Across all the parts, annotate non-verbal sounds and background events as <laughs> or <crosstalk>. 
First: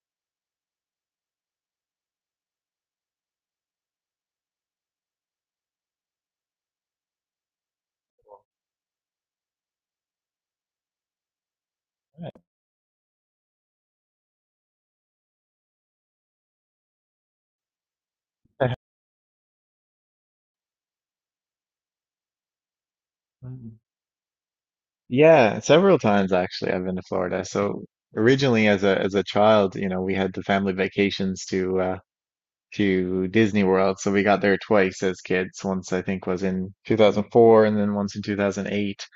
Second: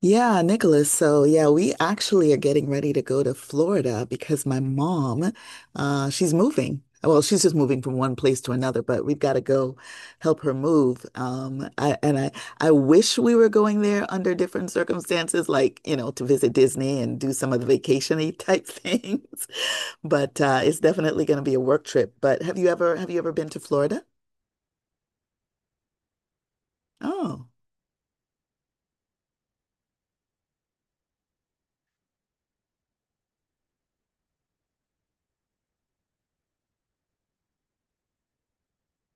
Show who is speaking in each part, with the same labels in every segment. Speaker 1: Yeah, Nicholas. So, yeah, we actually are getting ready to go to Florida because my mom, she's moving. Well, she's just moving from one place to another, but we've got to go help her move. I wish we were going there under different circumstances, like, to visit Disney and do some of the vacation-y type <laughs> things. But it's definitely going to be a work trip. But have you ever been to
Speaker 2: Mm.
Speaker 1: Florida?
Speaker 2: Yeah, several times actually I've been to Florida.
Speaker 1: Oh,
Speaker 2: So originally as a child, you know, we had the family vacations to Disney World. So we got there twice as kids. Once I think was in 2004 and then once in 2008.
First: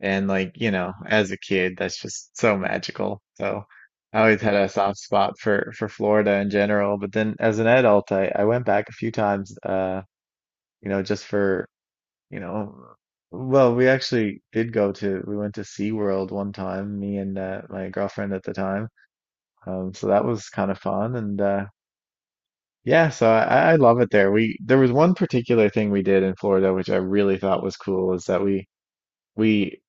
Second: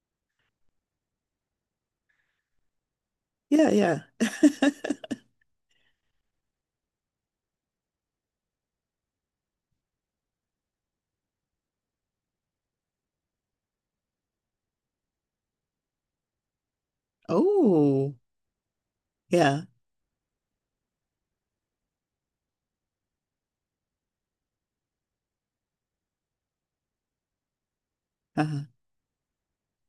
Speaker 2: And like, you know, as a kid, that's just so magical. So
Speaker 1: yeah, yeah.
Speaker 2: I always had a soft
Speaker 1: <laughs>
Speaker 2: spot for Florida in general, but then as an adult, I went back a few times you know, just for you know, well, we actually we went to SeaWorld one time, me and my
Speaker 1: Oh,
Speaker 2: girlfriend at the time.
Speaker 1: yeah.
Speaker 2: So that was kind of fun. And yeah, so I love it there. There was one particular thing we did in Florida, which I really thought was cool, is that
Speaker 1: Uh-huh.
Speaker 2: we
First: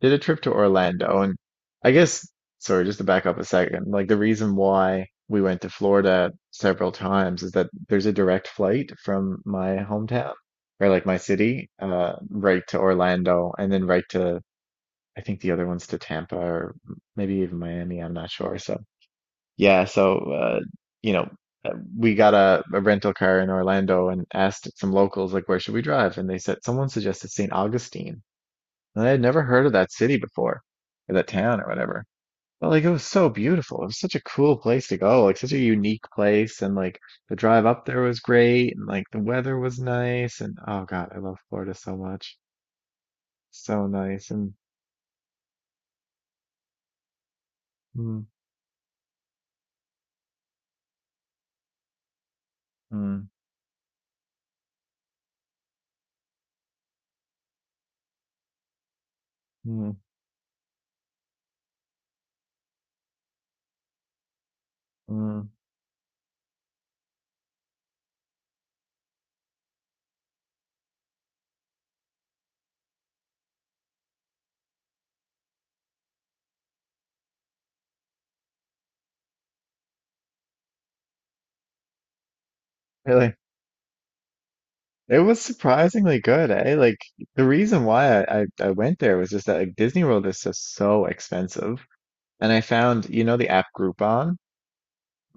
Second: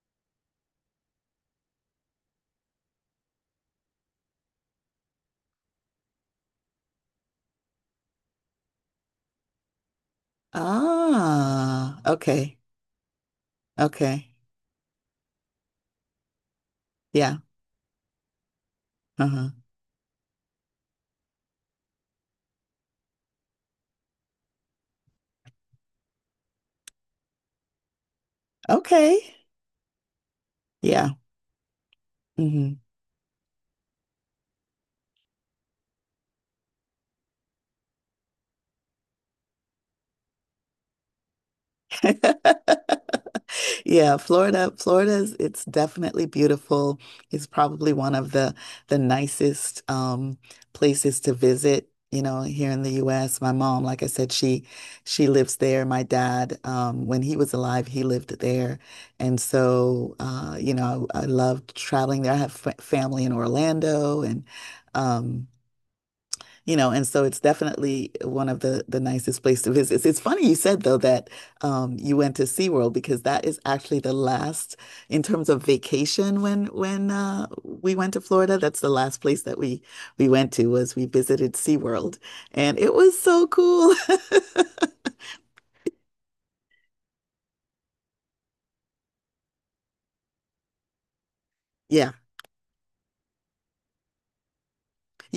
Speaker 2: did a trip to Orlando. And I guess, sorry, just to back up a second, like the reason why we went to Florida several times is that there's a direct flight from my hometown or like my city,
Speaker 1: Ah, okay.
Speaker 2: right to Orlando and then right
Speaker 1: Okay.
Speaker 2: to, I think the other one's to Tampa or maybe
Speaker 1: Yeah.
Speaker 2: even Miami. I'm not sure. So
Speaker 1: Uh-huh.
Speaker 2: yeah, you know, uh, we got a rental car in Orlando and asked some locals, like, where should we drive? And they said, someone suggested St. Augustine. And I had
Speaker 1: Okay.
Speaker 2: never heard of that city before,
Speaker 1: Yeah.
Speaker 2: or that town or whatever. But
Speaker 1: Hmm.
Speaker 2: like it was so beautiful. It was such a cool place to go, like such a unique place. And like the drive up there was great, and like the weather was nice. And, oh God, I love Florida so much.
Speaker 1: <laughs>
Speaker 2: So
Speaker 1: Yeah,
Speaker 2: nice. And
Speaker 1: Florida, Florida's it's definitely beautiful. It's probably one
Speaker 2: mm,
Speaker 1: of the nicest places to visit, you know, here in the
Speaker 2: mm,
Speaker 1: US. My mom, like I said, she lives there. My dad, when he was alive, he lived there. And
Speaker 2: mm,
Speaker 1: so I loved traveling there. I have f family in Orlando,
Speaker 2: mm.
Speaker 1: um and so it's definitely one of the nicest place to visit. It's funny you said though that you went to SeaWorld, because that is actually the last in terms of vacation when we went to Florida. That's the last place that we went to was we visited SeaWorld, and it was
Speaker 2: Really,
Speaker 1: so cool. <laughs>
Speaker 2: it was surprisingly good, eh? Like the reason why I went there was just that like Disney World is just so expensive.
Speaker 1: Yeah,
Speaker 2: And I found, you know, the app Groupon.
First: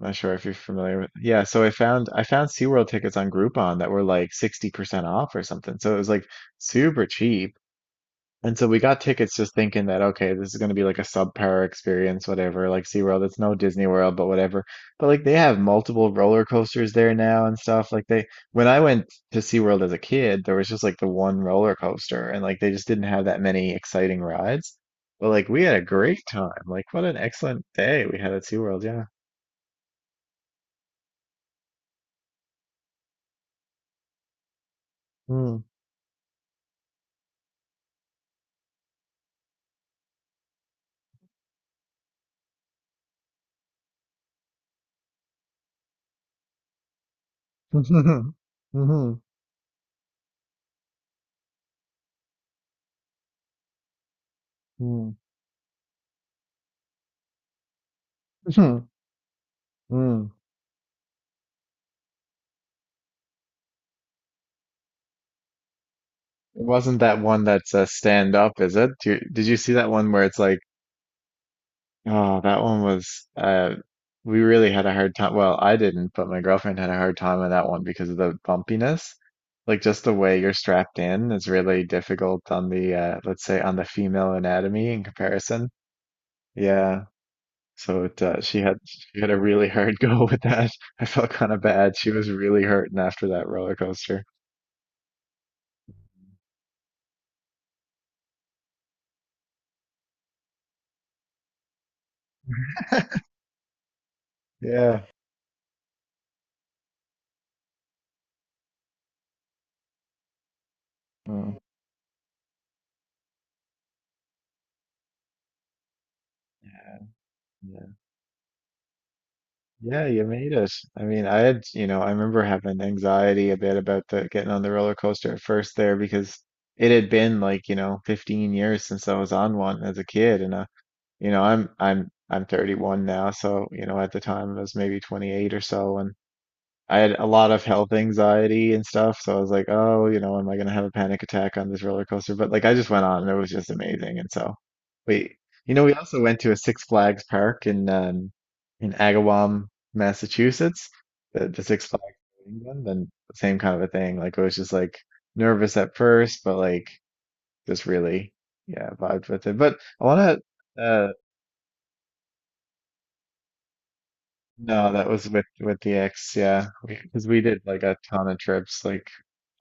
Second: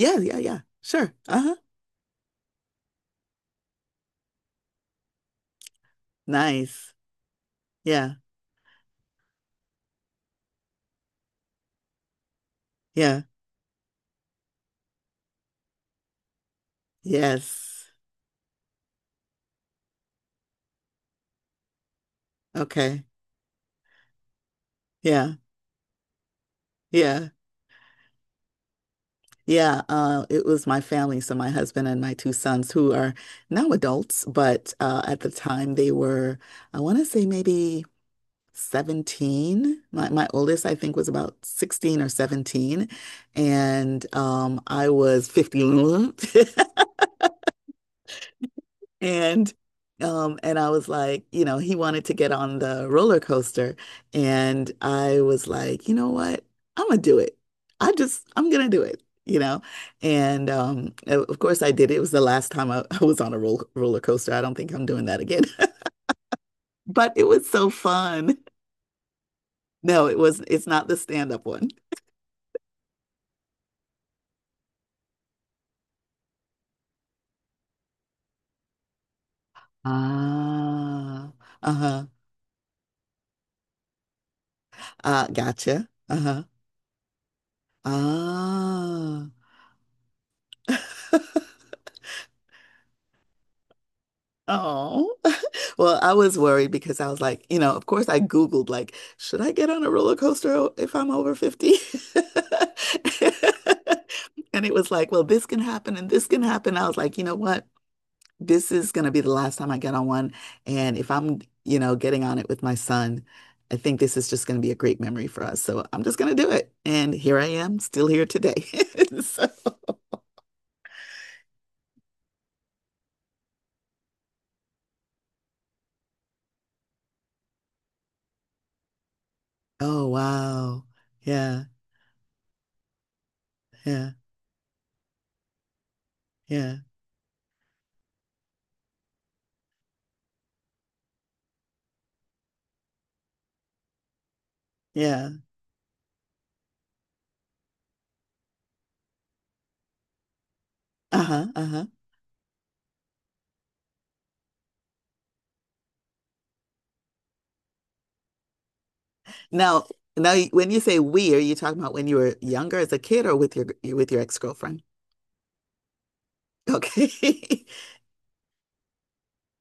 Speaker 2: I'm not sure
Speaker 1: yeah,
Speaker 2: if you're
Speaker 1: yeah.
Speaker 2: familiar with.
Speaker 1: Sure.
Speaker 2: Yeah,
Speaker 1: Uh-huh.
Speaker 2: so I found SeaWorld tickets on Groupon that were like 60% off or something. So it was like
Speaker 1: Nice.
Speaker 2: super cheap.
Speaker 1: Yeah,
Speaker 2: And so we got tickets just thinking that, okay, this is going to be like a subpar experience whatever, like
Speaker 1: yeah.
Speaker 2: SeaWorld, it's no Disney World but whatever. But like they have multiple roller coasters there now and
Speaker 1: Yes.
Speaker 2: stuff. Like they when I went to SeaWorld as a kid, there was just like the one roller coaster and like they just didn't
Speaker 1: Okay.
Speaker 2: have that many exciting rides. But
Speaker 1: Yeah,
Speaker 2: like we had a great time. Like what an
Speaker 1: yeah.
Speaker 2: excellent day we had at SeaWorld, yeah.
Speaker 1: Yeah, it was my family, so my husband and my two sons, who are now adults, but at the
Speaker 2: Hmm.
Speaker 1: time they were, I want to say maybe 17. My oldest, I think, was about 16 or 17, and I was 50. <laughs>
Speaker 2: Mhm. Mhm.
Speaker 1: And and I was like, he wanted to get on the roller coaster, and
Speaker 2: Mhm.
Speaker 1: I was like, you know what? I'm gonna do it. I'm gonna do
Speaker 2: Mhm.
Speaker 1: it.
Speaker 2: Mhm.
Speaker 1: Of course I did. It was the last time I, <laughs> I was on a roller coaster. I don't think I'm doing that again. <laughs>
Speaker 2: It wasn't
Speaker 1: But
Speaker 2: that
Speaker 1: it
Speaker 2: one
Speaker 1: was so
Speaker 2: that's
Speaker 1: fun.
Speaker 2: stand up, is it? Did you see that
Speaker 1: No,
Speaker 2: one
Speaker 1: it
Speaker 2: where it's
Speaker 1: was
Speaker 2: like,
Speaker 1: it's not the stand-up one.
Speaker 2: oh, that one was, we really had a hard time. Well, I didn't, but my girlfriend had a hard time on that one because of the bumpiness. Like just the way you're strapped
Speaker 1: Ah,
Speaker 2: in is really
Speaker 1: uh-huh.
Speaker 2: difficult on the, let's say, on the female anatomy in comparison.
Speaker 1: Gotcha. Uh-huh.
Speaker 2: Yeah. So, it, she
Speaker 1: Ah.
Speaker 2: had a really hard <laughs> go with that. <laughs> I felt kind of
Speaker 1: <laughs>
Speaker 2: bad. She was really hurting after that roller coaster.
Speaker 1: Oh. Well, I was worried because I was like, of course I Googled, like, should I get on a roller coaster if I'm over 50? <laughs> And it was
Speaker 2: Yeah.
Speaker 1: like, well, this can happen and this can happen. I was like, you know what? This is going to be the last time I get on one. And if I'm,
Speaker 2: Oh,
Speaker 1: getting on it with my son, I think this is just going to be a great memory for us. So I'm just going to do it. And here I am,
Speaker 2: yeah.
Speaker 1: still here today. <laughs> So,
Speaker 2: Yeah, you made it. I mean, I had, you know, I remember having anxiety a bit about the getting on the roller coaster at first there because it had been like, you know, 15 years since I was on one as a
Speaker 1: oh,
Speaker 2: kid and
Speaker 1: wow.
Speaker 2: you know,
Speaker 1: Yeah,
Speaker 2: I'm 31 now, so, you know,
Speaker 1: yeah,
Speaker 2: at the time I was maybe 28 or so.
Speaker 1: yeah,
Speaker 2: I had a lot of health anxiety and stuff, so I was like, oh, you know, am I gonna have a panic attack on this roller coaster? But like I just went on and it was just amazing. And so
Speaker 1: yeah.
Speaker 2: we, you know, we also went to a Six Flags park in Agawam, Massachusetts,
Speaker 1: Uh-huh,
Speaker 2: the
Speaker 1: uh-huh.
Speaker 2: Six Flags in England, and same kind of a thing. Like I was just like nervous at first, but like just really, yeah, vibed with it. But
Speaker 1: Now,
Speaker 2: I
Speaker 1: now,
Speaker 2: wanna
Speaker 1: you- when you say
Speaker 2: uh
Speaker 1: we, are you talking about when you were younger as a kid, or with your ex-girlfriend?
Speaker 2: no, that was with the ex, yeah, because we
Speaker 1: Okay.
Speaker 2: 'cause we did
Speaker 1: <laughs>
Speaker 2: like a ton of trips, like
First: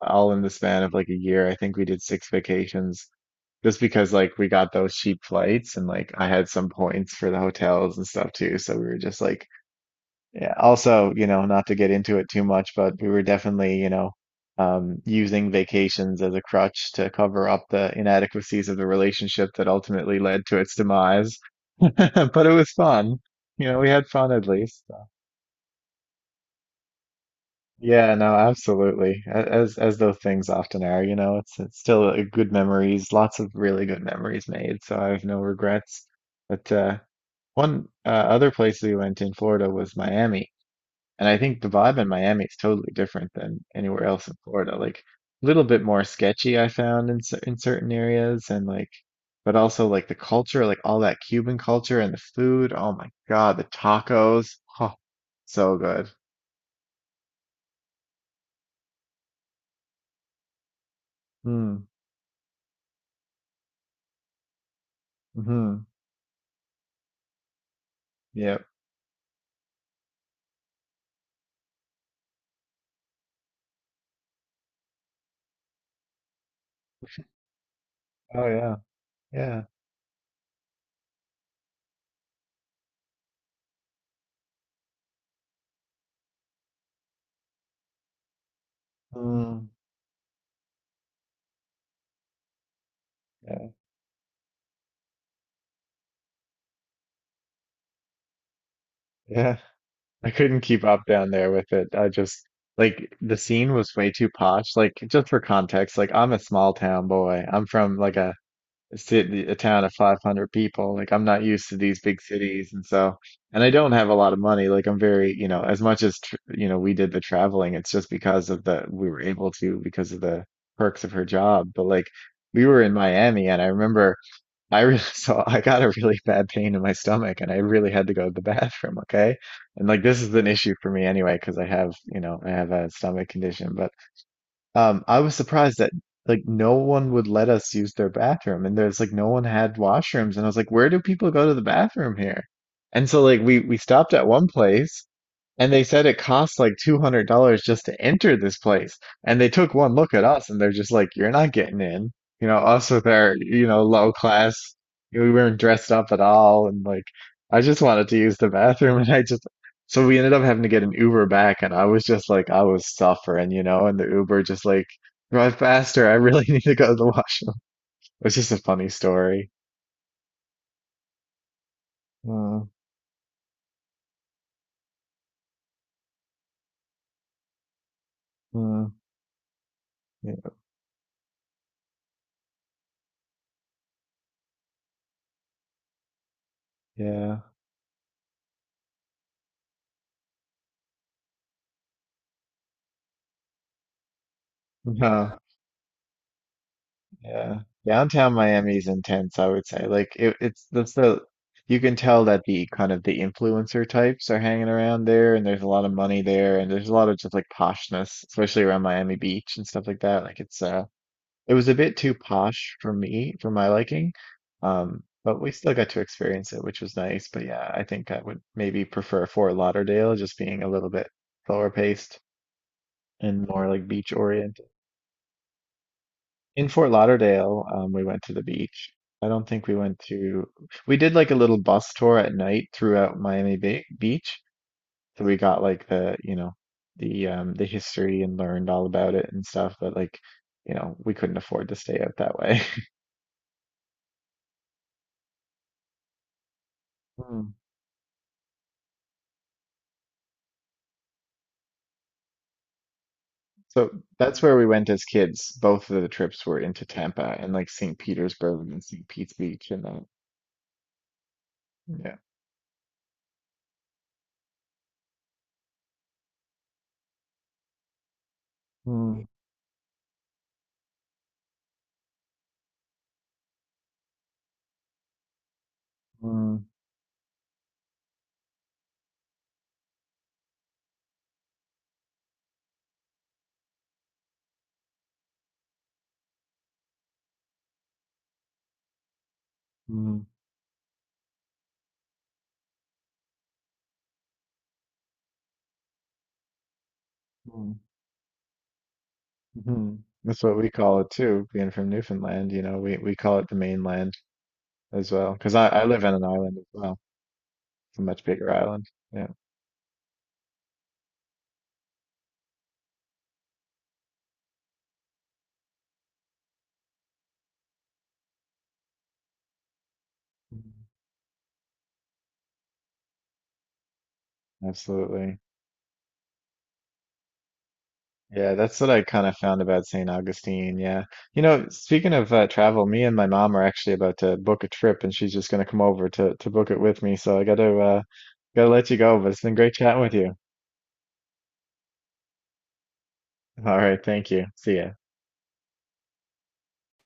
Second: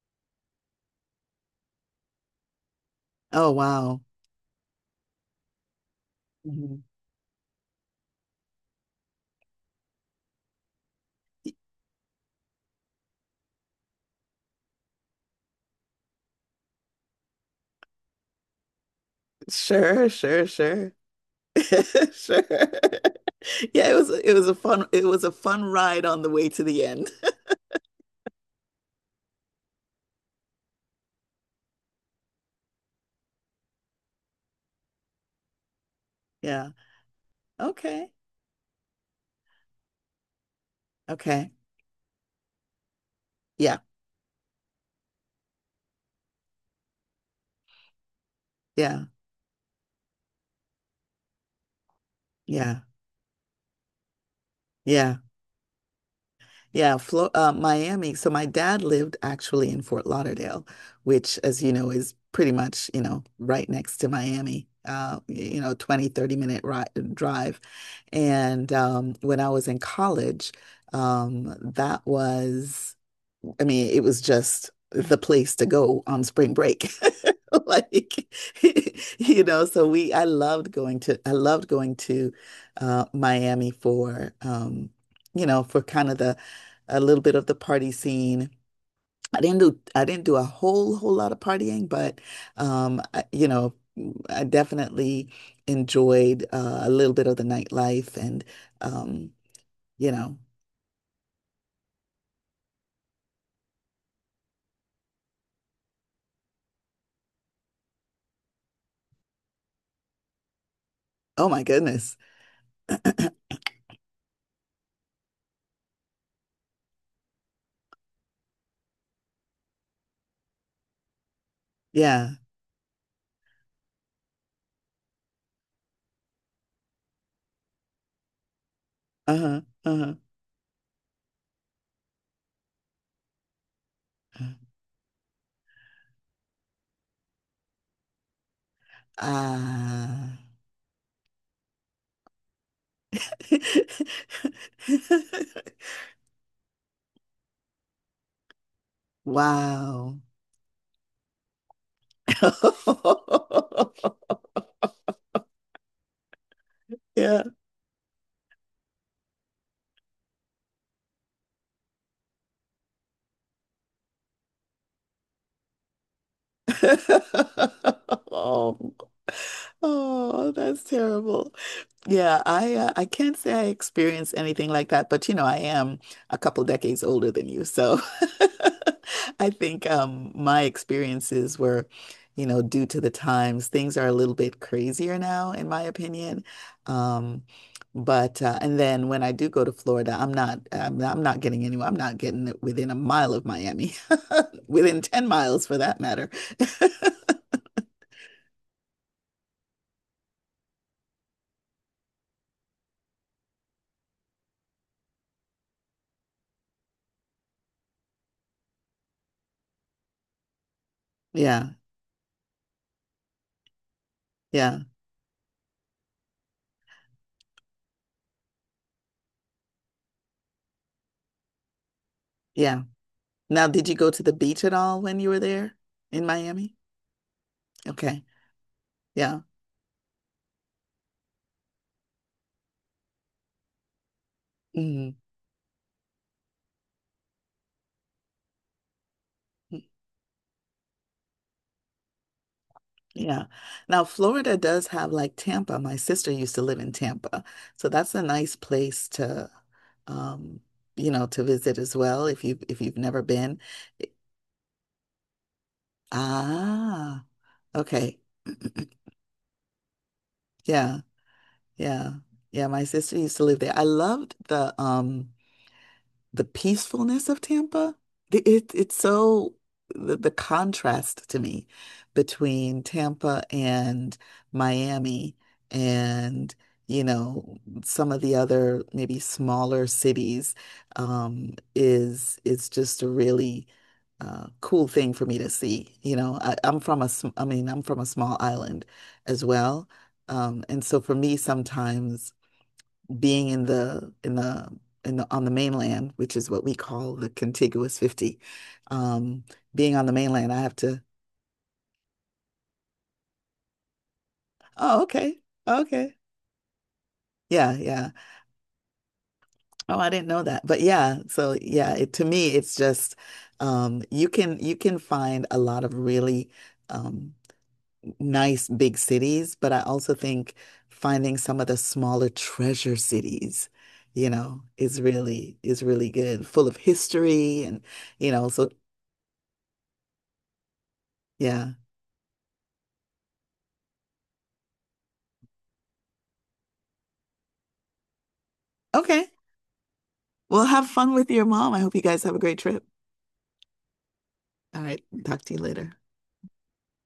Speaker 2: all in the span of like a year. I think we did 6 vacations
Speaker 1: Oh,
Speaker 2: just
Speaker 1: wow.
Speaker 2: because like we got those cheap flights and like I had some
Speaker 1: Mhm.
Speaker 2: points for the hotels and stuff too. So we were just like, yeah. Also, you know, not to get into it too much, but we were definitely, you know, using vacations as a crutch to cover up the inadequacies of the relationship that
Speaker 1: Sure,
Speaker 2: ultimately
Speaker 1: sure,
Speaker 2: led to its
Speaker 1: sure.
Speaker 2: demise. <laughs>
Speaker 1: <laughs> Sure.
Speaker 2: But it was fun.
Speaker 1: <laughs>
Speaker 2: You know, we
Speaker 1: Yeah,
Speaker 2: had fun
Speaker 1: it
Speaker 2: at
Speaker 1: was a
Speaker 2: least.
Speaker 1: fun it was a fun ride on the way to the end.
Speaker 2: Yeah, no, absolutely. As those things often are, you know, it's still a good memories, lots of really good memories made, so I have no regrets.
Speaker 1: <laughs> Yeah.
Speaker 2: But uh one
Speaker 1: Okay.
Speaker 2: uh, other place we went in Florida was Miami, and I
Speaker 1: Okay.
Speaker 2: think the vibe in Miami is totally different than
Speaker 1: Yeah.
Speaker 2: anywhere else in Florida. Like a little bit more sketchy I found in in certain areas and like
Speaker 1: Yeah.
Speaker 2: but also like the culture, like all that Cuban culture and the food.
Speaker 1: Yeah.
Speaker 2: Oh my God, the tacos. Oh,
Speaker 1: Yeah.
Speaker 2: so good.
Speaker 1: Yeah, Flo Miami. So my dad lived actually in Fort Lauderdale, which, as you
Speaker 2: Mm,
Speaker 1: know, is pretty much, right next to Miami,
Speaker 2: hmm.
Speaker 1: 20-30 minute ri drive.
Speaker 2: Yep.
Speaker 1: And when I was in college, that was I mean, it was just the place to go on spring break. <laughs> Like,
Speaker 2: Oh yeah,
Speaker 1: <laughs>
Speaker 2: yeah,
Speaker 1: I loved going to Miami for, kind of a little bit of the party scene. I didn't
Speaker 2: mm,
Speaker 1: do, I didn't do a whole, whole lot of partying, but, um, I, you
Speaker 2: yeah,
Speaker 1: know, I definitely enjoyed a little bit of the nightlife um,
Speaker 2: yeah.
Speaker 1: you
Speaker 2: <laughs> I
Speaker 1: know,
Speaker 2: couldn't keep up down there with it. I just like the scene was way too posh. Like just for context, like I'm a small town boy. I'm from like a town of 500 people. Like I'm not
Speaker 1: oh my
Speaker 2: used to these
Speaker 1: goodness.
Speaker 2: big cities, and so and I don't have a lot of money. Like I'm very, you know, as much as tr you know, we did the traveling. It's just because of the we were able to because of the perks of her job. But like
Speaker 1: Yeah.
Speaker 2: we were in Miami, and I remember. I really, <laughs> so I got a really bad pain in my stomach and I really had to go to the bathroom, okay?
Speaker 1: Uh-huh. Uh-huh.
Speaker 2: And like
Speaker 1: Uh-huh.
Speaker 2: this is an issue for me anyway because I have, you know, I have a stomach condition, but I was surprised that like no one would let us use their bathroom and there's like no one had washrooms
Speaker 1: Ah.
Speaker 2: and I was like, where do people go to the bathroom here? And so like we stopped at one place and they
Speaker 1: <laughs>
Speaker 2: said it costs like $200 just to enter this place. And they took one look
Speaker 1: Wow.
Speaker 2: at us and they're just like, you're not getting in. You know, us with our, you know, low
Speaker 1: <laughs>
Speaker 2: class, we weren't dressed up at all. And like,
Speaker 1: Yeah.
Speaker 2: I just wanted to use the bathroom. <laughs> And so we ended up having to get an Uber back. And I was just like, I was suffering, you know, and the Uber just like, drive faster. I really <laughs> need to go to the washroom.
Speaker 1: <laughs>
Speaker 2: It's just a funny
Speaker 1: Oh,
Speaker 2: story.
Speaker 1: oh, that's terrible. Yeah,
Speaker 2: Uh,
Speaker 1: I can't say I experienced anything like that, but I am a couple decades older than you, so
Speaker 2: uh,
Speaker 1: <laughs> I think
Speaker 2: yeah.
Speaker 1: my experiences were, due to the times. Things are a little bit crazier now, in my opinion. Um, but and then when I do go to Florida, I'm not getting anywhere. I'm not getting within a mile of Miami, <laughs> within 10
Speaker 2: Yeah. <laughs>
Speaker 1: miles for that matter. <laughs>
Speaker 2: Yeah. Downtown Miami is intense, I would say. Like it, it's that's the you can tell that the kind of the influencer types are hanging around there and there's a lot of money there and there's a lot of just like poshness, especially around Miami Beach and stuff like that. Like it was
Speaker 1: Yeah,
Speaker 2: a bit too posh for me, for my liking.
Speaker 1: yeah,
Speaker 2: But we still got to experience it, which was nice. But yeah, I think I would maybe prefer Fort Lauderdale just being a little bit slower paced
Speaker 1: yeah.
Speaker 2: and
Speaker 1: Now,
Speaker 2: more like
Speaker 1: did you go
Speaker 2: beach
Speaker 1: to the beach
Speaker 2: oriented.
Speaker 1: at all when you were there in
Speaker 2: In
Speaker 1: Miami?
Speaker 2: Fort Lauderdale, we went
Speaker 1: Okay.
Speaker 2: to the beach. I
Speaker 1: Yeah.
Speaker 2: don't think we went to, we did like a little bus tour at night throughout Miami Bay Beach.
Speaker 1: Mhm.
Speaker 2: So we got like the, you know, the history and learned all about it and stuff, but like, you know, we couldn't afford to stay out that way. <laughs>
Speaker 1: Yeah. Now, Florida does have like Tampa. My sister used to live in Tampa.
Speaker 2: Mm.
Speaker 1: So that's a nice place um, to visit as well, if you've never been.
Speaker 2: So that's where we went as kids. Both of the trips were into Tampa
Speaker 1: Ah,
Speaker 2: and like St.
Speaker 1: okay.
Speaker 2: Petersburg and St.
Speaker 1: <clears throat>
Speaker 2: Pete's Beach and that.
Speaker 1: Yeah. Yeah.
Speaker 2: Yeah.
Speaker 1: Yeah, my sister used to live there. I loved the peacefulness of Tampa. It, it- it's
Speaker 2: Mm,
Speaker 1: so the contrast to me between Tampa and Miami and
Speaker 2: mm,
Speaker 1: you know some of the other maybe smaller cities, is just a really cool thing for me to see. You know, I mean, I'm from a small island as well.
Speaker 2: mm,
Speaker 1: And so for me, sometimes being in the in the in the on the mainland, which is what we call the
Speaker 2: mm.
Speaker 1: contiguous 50. Um, being
Speaker 2: Hmm.
Speaker 1: on the
Speaker 2: That's
Speaker 1: mainland,
Speaker 2: what
Speaker 1: I
Speaker 2: we
Speaker 1: have
Speaker 2: call
Speaker 1: to.
Speaker 2: it too, being from Newfoundland, you know, we call it the mainland
Speaker 1: Oh,
Speaker 2: as well.
Speaker 1: okay.
Speaker 2: Because I live on
Speaker 1: Okay.
Speaker 2: an island as well.
Speaker 1: Yeah,
Speaker 2: It's a
Speaker 1: yeah.
Speaker 2: much bigger island. Yeah,
Speaker 1: Oh, I didn't know that. But yeah, so yeah, to me it's just you can find a lot of really um nice big cities, but I also think finding some of the smaller treasure cities, is
Speaker 2: absolutely.
Speaker 1: really is really good, full of history and
Speaker 2: Yeah,
Speaker 1: so
Speaker 2: that's what I kind of found about St. Augustine. Yeah. You know,
Speaker 1: yeah.
Speaker 2: speaking of travel, me and my mom are actually about to book a trip and she's just going to come over to book it with me. So I got to let you go,
Speaker 1: Okay.
Speaker 2: but it's been great chatting with you.
Speaker 1: Well, have fun with your mom. I hope you guys have a great trip.
Speaker 2: All right, thank you. See
Speaker 1: All
Speaker 2: ya.
Speaker 1: right. Talk to you later.